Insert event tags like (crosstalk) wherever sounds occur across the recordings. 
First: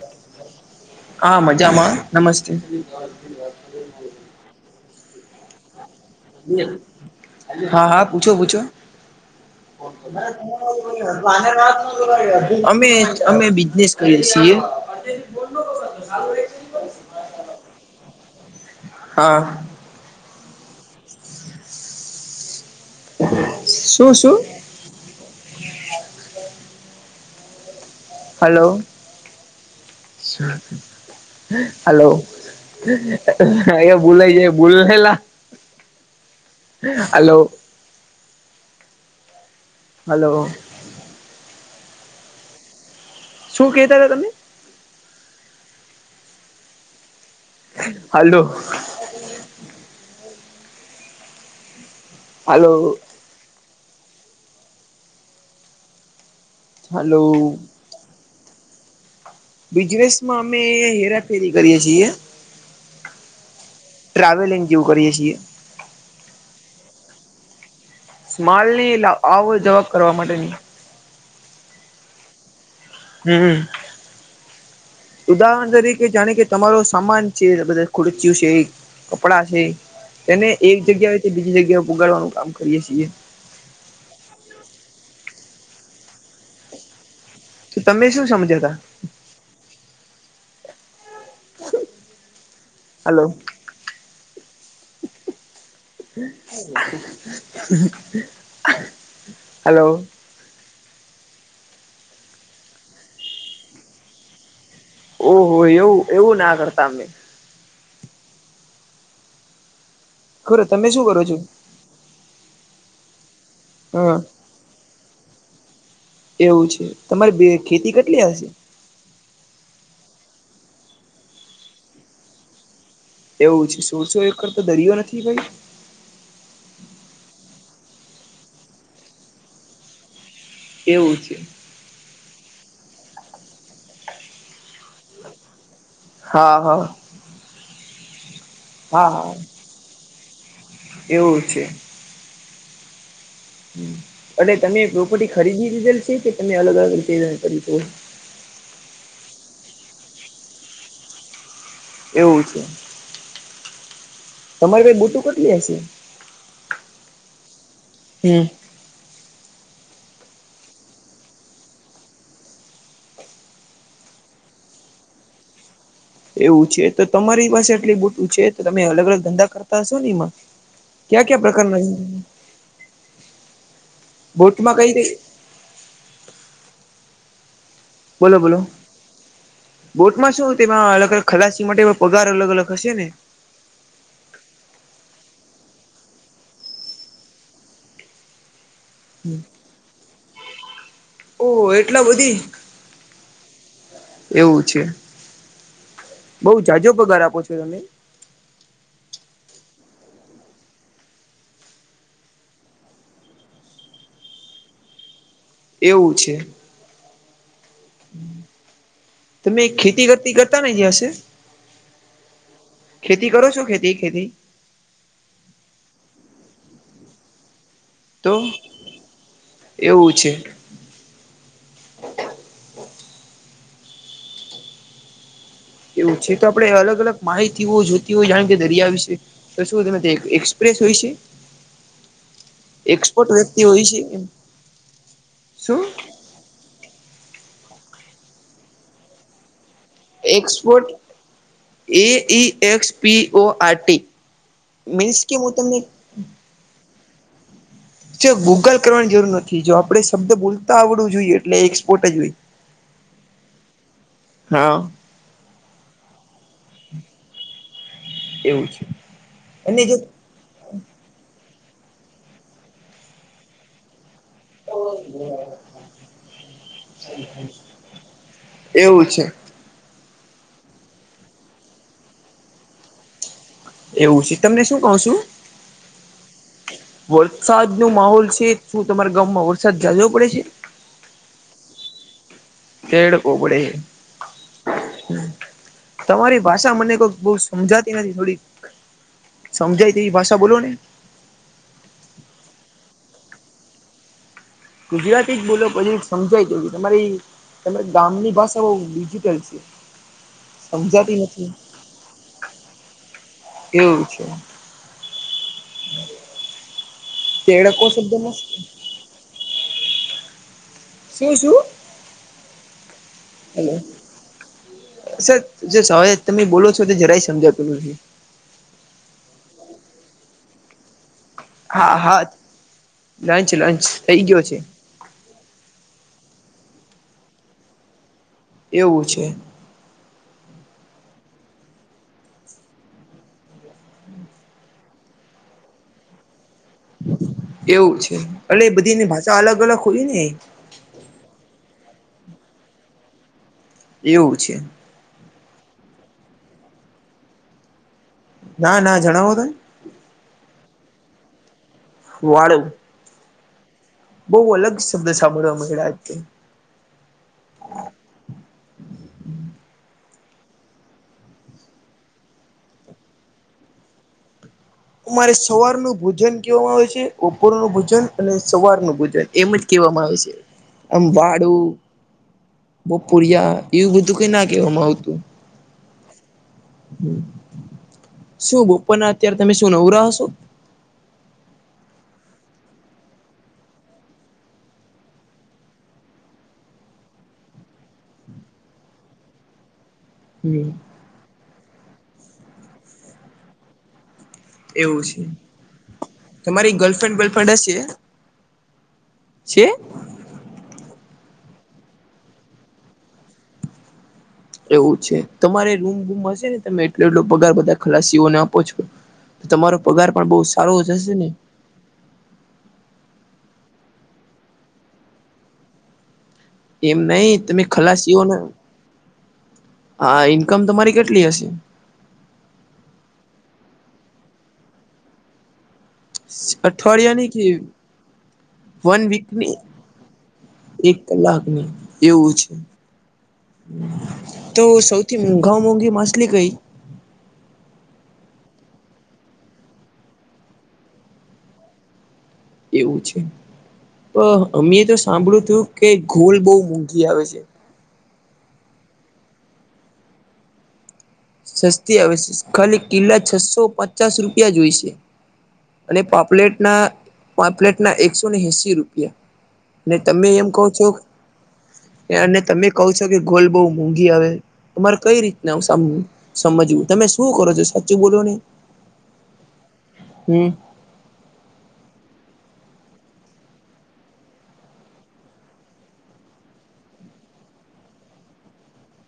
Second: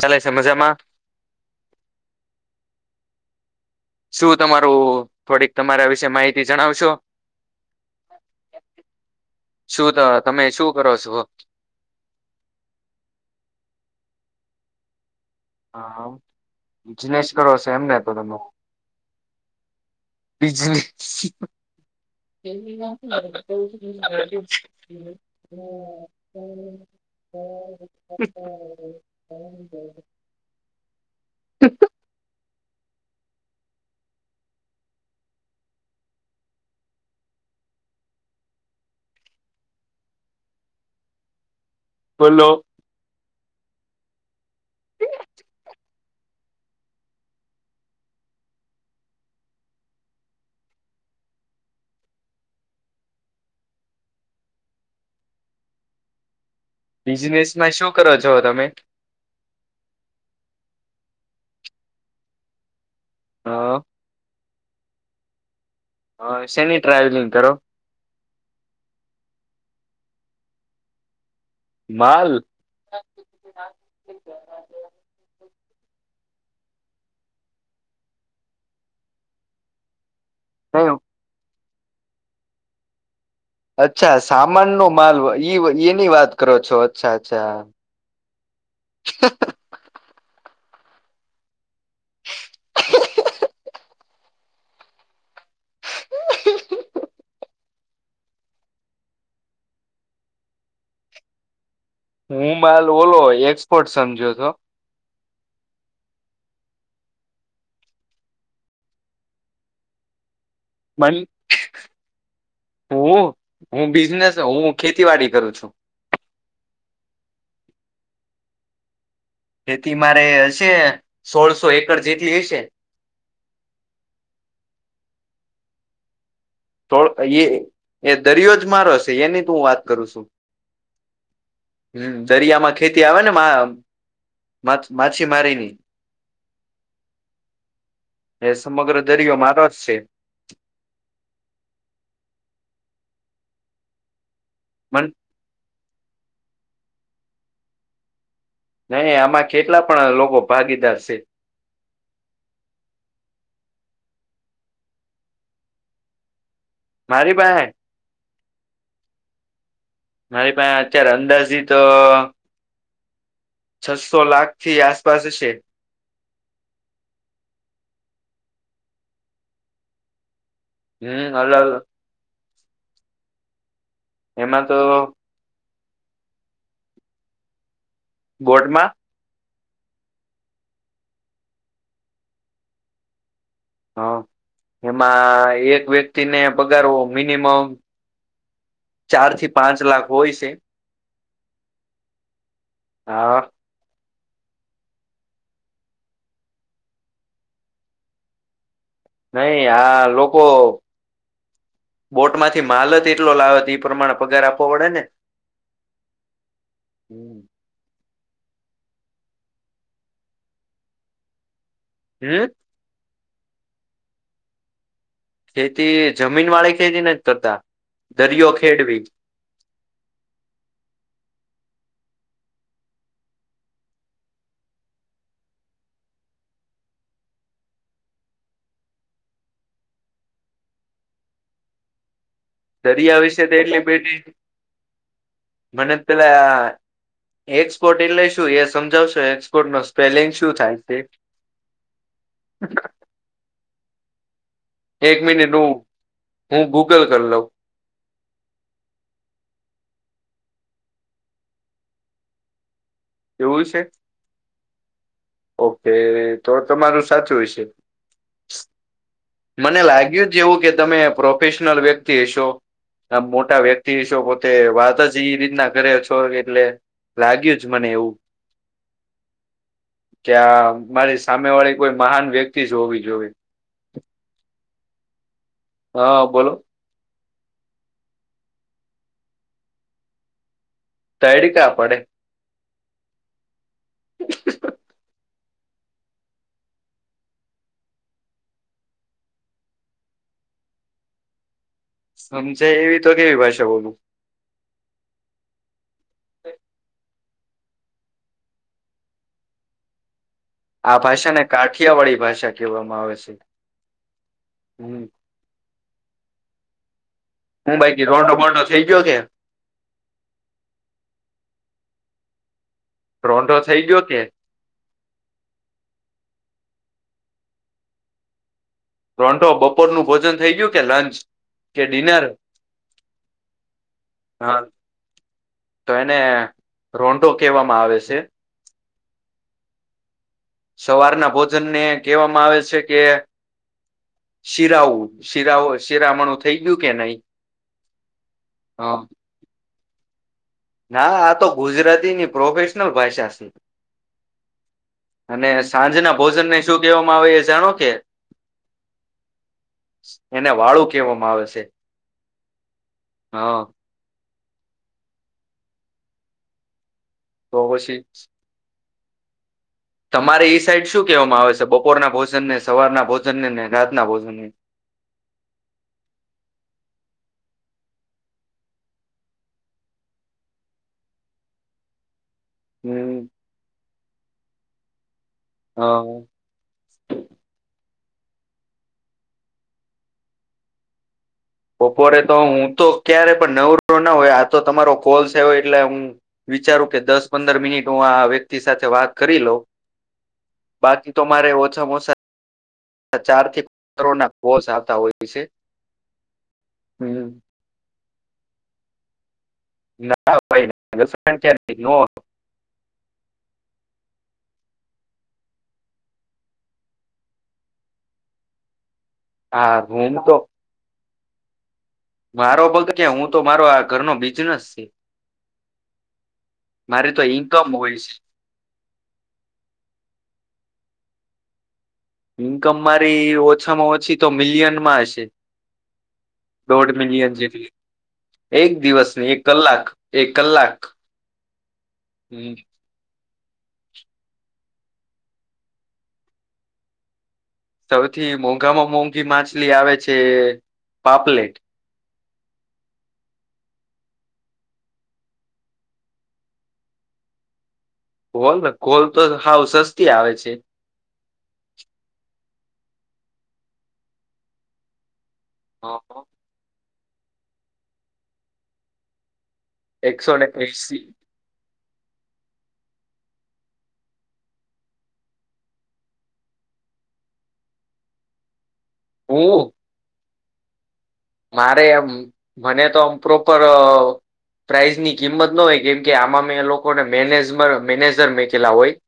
ચાલ છે મજામાં. હા મજામાં નમસ્તે. વા. શું તમારું થોડીક તમારા વિશે માહિતી. જણાવશો હા હા પૂછો પૂછો. શું તમે શું કરો આ છો વાત. અમે અમે બિઝનેસ કરી છીએ. અજ બોલો. હા બિજનેસ કરો છ એમને તો તમે. હા. બજલી. શું હમ શું હ. (inaudible) (unintelligible) સર. હલોો અ બોલા જ બોલલા. હલો. હલો. બોલો. શું કેતા હતા તમે. હાલો. હાલું. હલો બિઝનેસ માં શું કરો છો તમે. બિજરેસમાં અમે હેરાફેરી કરીએ છીએ. હા. ટ્રાવેલિંગ જેવું કરીએ છીએ. હ સેની ટ્રાવેલિંગ કરો. માલ ની આવ જવાબ કરવા માટેની. માલ. હમ. ઉદાહરણ તરીકે જાણે કે તમારો સામાન છેધ ખુર્ચય્યું છે. કપડા છે, તેને એક કયો? જગ્યા હો બીજી જગ્યાએ ઉગાડવાનું કામ કરીએે છીએ. અચ્છા સામાન નો માલ ઇવ એની વાત કરો છો. સાચા તો તમે શું સમજ્યા તા (unintelligible) હલો. (inaudible) હલો. હું માલ ઓલો એક્સપર્ટ સમજ્યો છો. ઓહ એવું એવું ના કરતા અમે. ખરું તમે શું મન કરો છો હો હું હું હા બિઝનેસ હું ખેતીવાડી કરું છું. એવું છે તમારે બે ખેતી કેટલી હશે? ખેતી મારે હશે, સોળસો એકર જેટલી હશે. એવુંછે, સોળસો એકર તો દરિયો નથી ભાઈ? થોડ એયે એ દરિયોજ મારો હશે એની તો હું વાત કરું શુ. એવું છે. હ દરિયામાં ખેતી આવે ને મા. માચ માછીમારીની. હા હા એ સમગ્ર હા હા દરિયો મારો જ છે. એવું છે. હમ્મ અને તમે મન પ્રોપર્ટી ખરીદી લીધેલ છે કે તમે અલગ અલગ રીતે કર્યું છે. નહી આમાં કેટલા પણ લોકો ભાગીદાર છે. એવું છે. તમારી ભાઈ બોટું કેટલી હશે? મારી પાસે? હમ્મ મારી પાસે અત્યારે અંદાજી તો. છસો લાખ થી આસપાસ છે. એવું છે, તો તમારી પાસે એટલી બોટું છે, તો તમે અલગ અલગ ધંધા કરતા હશો ને એમાં? ક્યા હમ ક્યા અલગ પ્રકારના. એમાં બોટમાં તો કઈ તે. બોલો બોલો. બોટમાં બોટમાં શું તેમાં અલગ અલગ ખલાસી માટે પગાર અલગ અલગ હશે ને? હા એમાં એક વ્યક્તિને પગારવો મિનિમમ. ચાર થી પાંચ લાખ હોય છે. ઓહ એટલા બધી. હા એવું છે બઉ જાજો પગાર આપો છો તમે. નહી આ લોકો. બોટમાંથી માલજ એટલો લાવે તો એ પ્રમાણે પગાર આપવો પડે ને. એવું છે. હમ્મ તમે ખેતી ખતી કરતા ને હશે? (unintelligible) ખેતી કરો છો કે ખેતી ખેતી? ખેતી જમીન વાળી ખેતી નથ કરતા, તો દરિયો ખેડવી. એવું છે. એવું છે, તો આપણે અલગ અલગ માહિતીઓ જોતી હોય જાણકે દરિયા વિશે. તો શું તમે એક એક્સપ્રેસ હોય છે. દરિયા એક્સપર્ટ વિશે તો વ્યક્તિ એટલી હોય છે બેટી એમ શું મને. પેલા એક્સપોર્ટ એટલે શું એ સમજાવશો એક્સપોર્ટ નો. સ્પેલિંગ શું થાય એક્સપોટ છે એ E X P O R T. એક મીન્સ કે મિનિટ હું તમને હું ગૂગલ કરી લઉં. ગૂગલ કરવાની જરૂર નથી જો આપડે શબ્દ બોલતા આવડવું જોઈએ એટલે એક્સપોર્ટ જ હોય. એવું છે. હા. ઓકે તો તમારું સાચું વિશે. એવું છે. મને અને જો લાગ્યું જ એવું કે તમે પ્રોફેશનલ વ્યક્તિ હશો આ મોટા વ્યક્તિ હશો. તે વાત જ એ રીતના કરે છો એટલે લાગ્યું જ મને એવું. એવું છે. કે હા મારી સામે વાળી કોઈ મહાન વ્યક્તિ જ હોવી જોઈએ. એવું છે તમને શું કહુ છું. હા બોલો. વરસાદ નો માહોલ છે શું તમારા ગામમાં વરસાદ જાજો પડે છે. તૈડી કા પડે. તૈડકો પડે. તમારી ભાષા મને કોઈક બહ સમજાતી નથી થોડી સમજાય તેવી ભાષા બોલો ને. સમજાય એવી તો કેવી ભાષા બોલું. ગુજરાતી જ બોલો પછી સમજાય ગ તમારી. તમે ગામની ભાષા બહ ડિજિટલ છી. આ ભાષા ને કાઠિયા વાળી ભાષા કહેવામાં આવે છે એવું છે હમ. (unintelligible) હું બાકી શબ્દમાં રોડો બોડો શું થઇ ગયો કે. શું શું. ટ્રોંડો હેલો થઈ ગયો કે. સર જે સવાલ તમે બોલો છો તો જરાય સમજાતું નથી. રોંઢો બપોરનું ભોજન થઈ ગયું કે લંચ. કે હા હા ડિનર લંચ લંચ થઇ ગયો છે. હા તો એને રોંઢો કહેવામાં આવે છે. એવું છે. સવારના ભોજન ને કહેવામાં આવે છે કે. શિરાઉ શિરાઓ શીરા મ. એવું છે એટ એ હ બધીની ભાષા અલગ અલગ હોય ને. ના આ તો ગુજરાતીની પ્રોફેશનલ ભાષા છે. એવું છે. અને સાંજના ભોજનને શું કહેવામાં આવે એ જાણો કે. ના ના જણાવો ને એને વાળું કેહેવામાં આવે છે. વાળું. હા. બહુ અલગ શબ્દ સાંભળવા મેળ્યા. તો પછી. તમારે ઈ સાઈડ શું કહેવામાં આવે છે બપોર ના ભોજન ને સવાર ના ભોજન ને ને રાતના ભોજન ને. મારે સવાર નું ભોજન કવામાં આવે છે બપોર નું ભોજન અને સવાર નું ભોજન. એમ જ કેહેવામાં આવે છે આમ વાડું. હમ બપોરિયા એવું બધું કઈ ના કહેવામાં આવતું. હા શું બપોરના અત્યારે તમે શું તમે નવરા હશો બપોરે તો હું તો ક્યારે પણ નવરોરો ના હોય આ તો તમારો કોલ્સ એવ એટલે હું વિચારું કે દસ પંદર મિનિટ હું આ વ્યક્તિ સાથે વાત કરી લઉ હમ બાકી તો મારે ઓછામાં ઓછ ચારથી કરોડ ના પોસ એવું છે તમારી ગર્લફ્રેન્ડ બોલફ્રેન્ડ હશે. છે. ના ભાઈ ગર્લફ્રેન્ડ ક્યારે (unintelligible) એવું છે તમારે રૂમ ગૂમ હશે ને તમે એટલો એટલો પગાર બધા ખલાસીઓને આપો છો તમારો હા પગાર હું પણ બહુ તો સારો જશે ને મારો ભગ કે હું તો મારો આ ઘરનો બિઝનેસ છે. એમ મારી તો નહિ તમે ઈન્કમ હોય છે ખલાસીઓને હા ઇન્કમ તમારી કેટલી હશે ઇન્કમ મારી ઓછામાં ઓછી તો મિલિયન માં હશે. દોઢ અઠવાળ ની મિલિયન કે જેટલી એક વન દિવસની એક વીકની કલાક એક કલાક એક કલાકની એવું હમ છે. તો સૌથી મોંઘા મોંઘી માછલી કઈ સૌથી મોંઘામાં મોંઘી માછલી આવે છે પાપલેટ એવું છે મૈં તો અમે તો સાંભળ્યું તું કે ઘોલ બહુ મોંઘી આવે છે. કોલ ને કોલ તો સાવ સસ્તી આવે છે. સસ્તી આવે છે ખાલી કિલ્લા છસો પચાસ રૂપિયા જોઈશે. અને પાપલેટના પાપલેટના એકસો ને એસી રૂપિયા ને તમે એકસો ને એમ કહો છો એસી અને તમે કહ છો કે ગોલ બહુ મોંઘી આવે તમારે કઈ રીતના આવસા આમ સમજવું તમે શું કરો છો સાચું બોલો નહી હ હમ. મારે એમ મને તો આમ પ્રોપર પ્રાાઈઝ ની કિંમત ન હોય કેમ કે આમાં મે એ લોકોને મેનેજ મેનેજર મેકેલા હોય (inaudible)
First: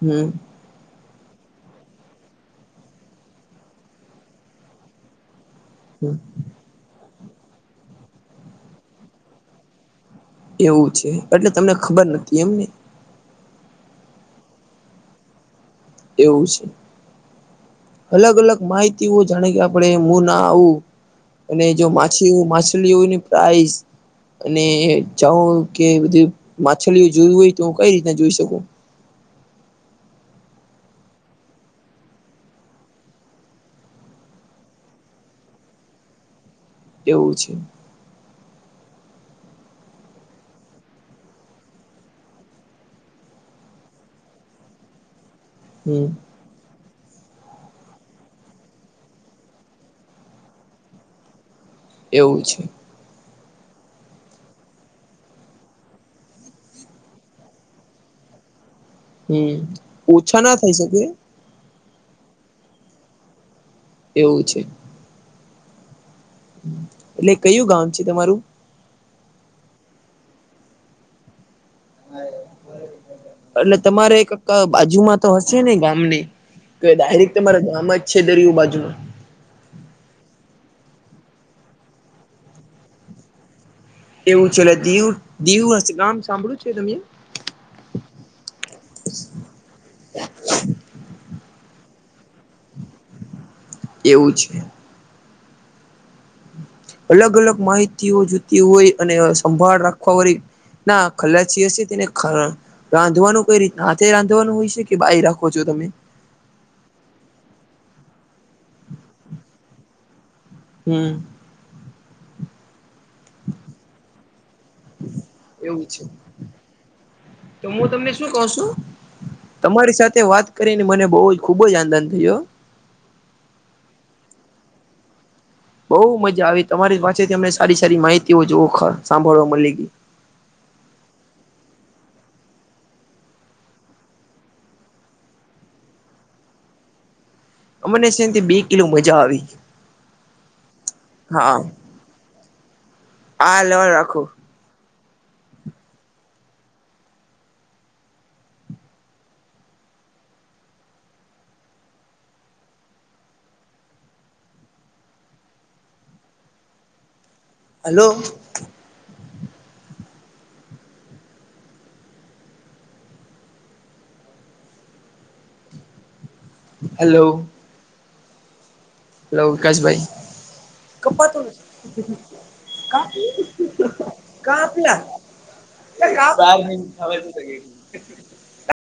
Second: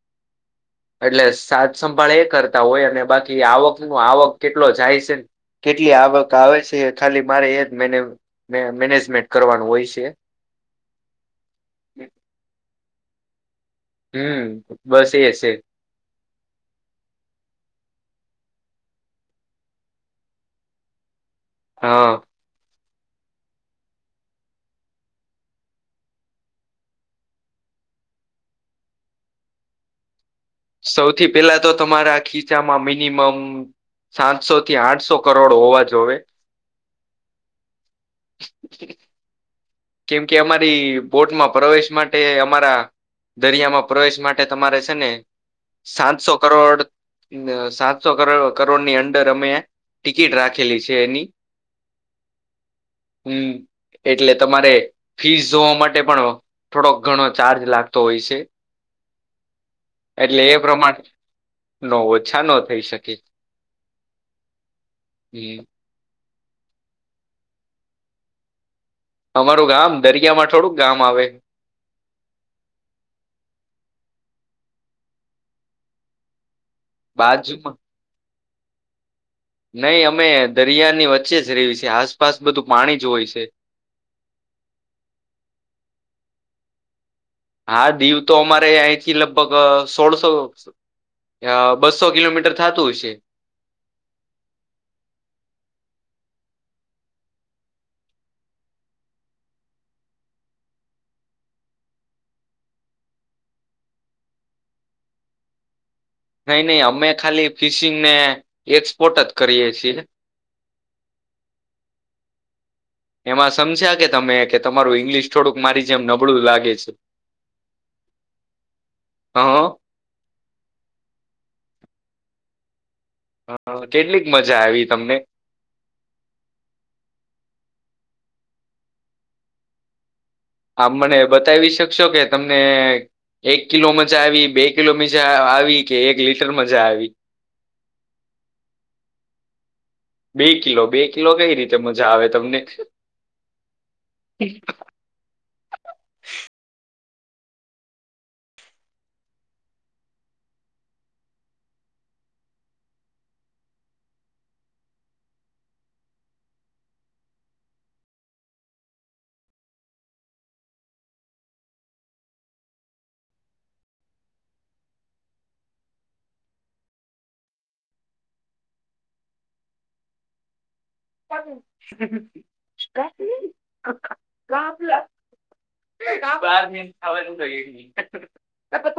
હમ (inaudible) એટલે સાજ સંંભાળ એ કરતા હોય અને બાકી આવક ન આવક કેટલો જાય છે ને કેટલી હમ આવક આવે છે ખાલી મારે એ જ મે મેનેજમેન્ટ કરવાનું હોય છે‌. એવું છે એટલે તમને ખબર નથી એમને હમ બસ એ જ છે એવું છે. અલગ અલગ માહિતીઓ જાણે કે આપડણે મુું ના આવું અને જો હા માછલી માછલીઓની પ્રાઈસ અને જાવો કે બધી માછલીઓ જોવી હોય તો કઈ રીતના જોઈ શકું સૌથી પેલા તો તમારા ખીચામાં મિનિમમ સાતસો થી આઠસો કરોડ હોવા જોવે. એવું છે. હ. કેમ કે અમારી બોટમાં પ્રવેશ માટે અમારા દરિયામાં પ્રવેશ માટે તમારે છે ને હમ સાતસો કરોડ સાતસો કર કરોડની અંદર અમે ટિકિટ રાખેલી છે એની એવું છે. હમ એટલે. તમારે ફીસ જોવા માટે પણ થોડોક ઘણો ચાર્જ લાગતો હોય છે. હમ ઓછા એટલે ના એ થઈ શકે પ્રમાણે ન ઓછા ન થઈ શકે. એવું છે. હમ. ને કયું ગામ છે તમારું. અમારું ગામ દરિયા માં થોડુંક ગામ આવે. એટલે તમારે એક બાજુમાં તો હશે ને ગામની. તો ડાયરેક્ટ તમારા બાજુમાં ગામમાં જ છે દરયું બાજુ ન નહી અમે દરિયાની વચ્ચે જ રવી છે આસપાસ બધું પાણી જ હોય છે. એવું છે દીવું દીવું ગામ સાંભળું છે તમ. હા દીવ તો અમારે અહીંથી લગભગ સોળસો. બસો કિલોમીટર થાતું હશે. એવું છે. અલગ અલગ માહિતીઓ જોતી હોય અને સંભાળ રાખવા વાળી. ના ખલાચી હશે તેને ખ. રાંધવાનું કઈ રીત હાથે રાંધવાનું હોય છે કે બાઈ રાખો છો તમે. નઈ નહી અમે ખાલી ફિશિંગને એક્સપોર્ટ જ કરીએ છીએ. હમ એમાં સમજ્યા કે તમે કે તમારું ઈંગ્લિશ થોડુંક મારી એવું જેમ છે નબળું લાગે છે. તો હું તમને શું કહ છું હ તમારી સાથે વાત. કરીને મને બહુ જ ખુબ જ આનંદ થયો હ કેટલીક મજા આવી તમને. બહુ મજા આવી તમારી પાસેથી અમને સારી સારી માહિતીઓ જોવ સાંભળવા મળી ગઈ. આમ મને બતાવી શકશો કે તમને. એક કિલો મજા આવી બે કિલો મજા આવી કે એક લીટર મજા આવી. અમને છેથી બે કિલો મજા આવી. બે કિલો બે કિલો કઈ રીતે મજા આવે તમને આલ રાખો. ઠ. (inaudible) હલો. હેલો. હલો વિકાશભાઈ. ખબર નહી કાપતા કાપલા. કાફલા એ કાફલા બહાર કામ (inaudible) આ કશું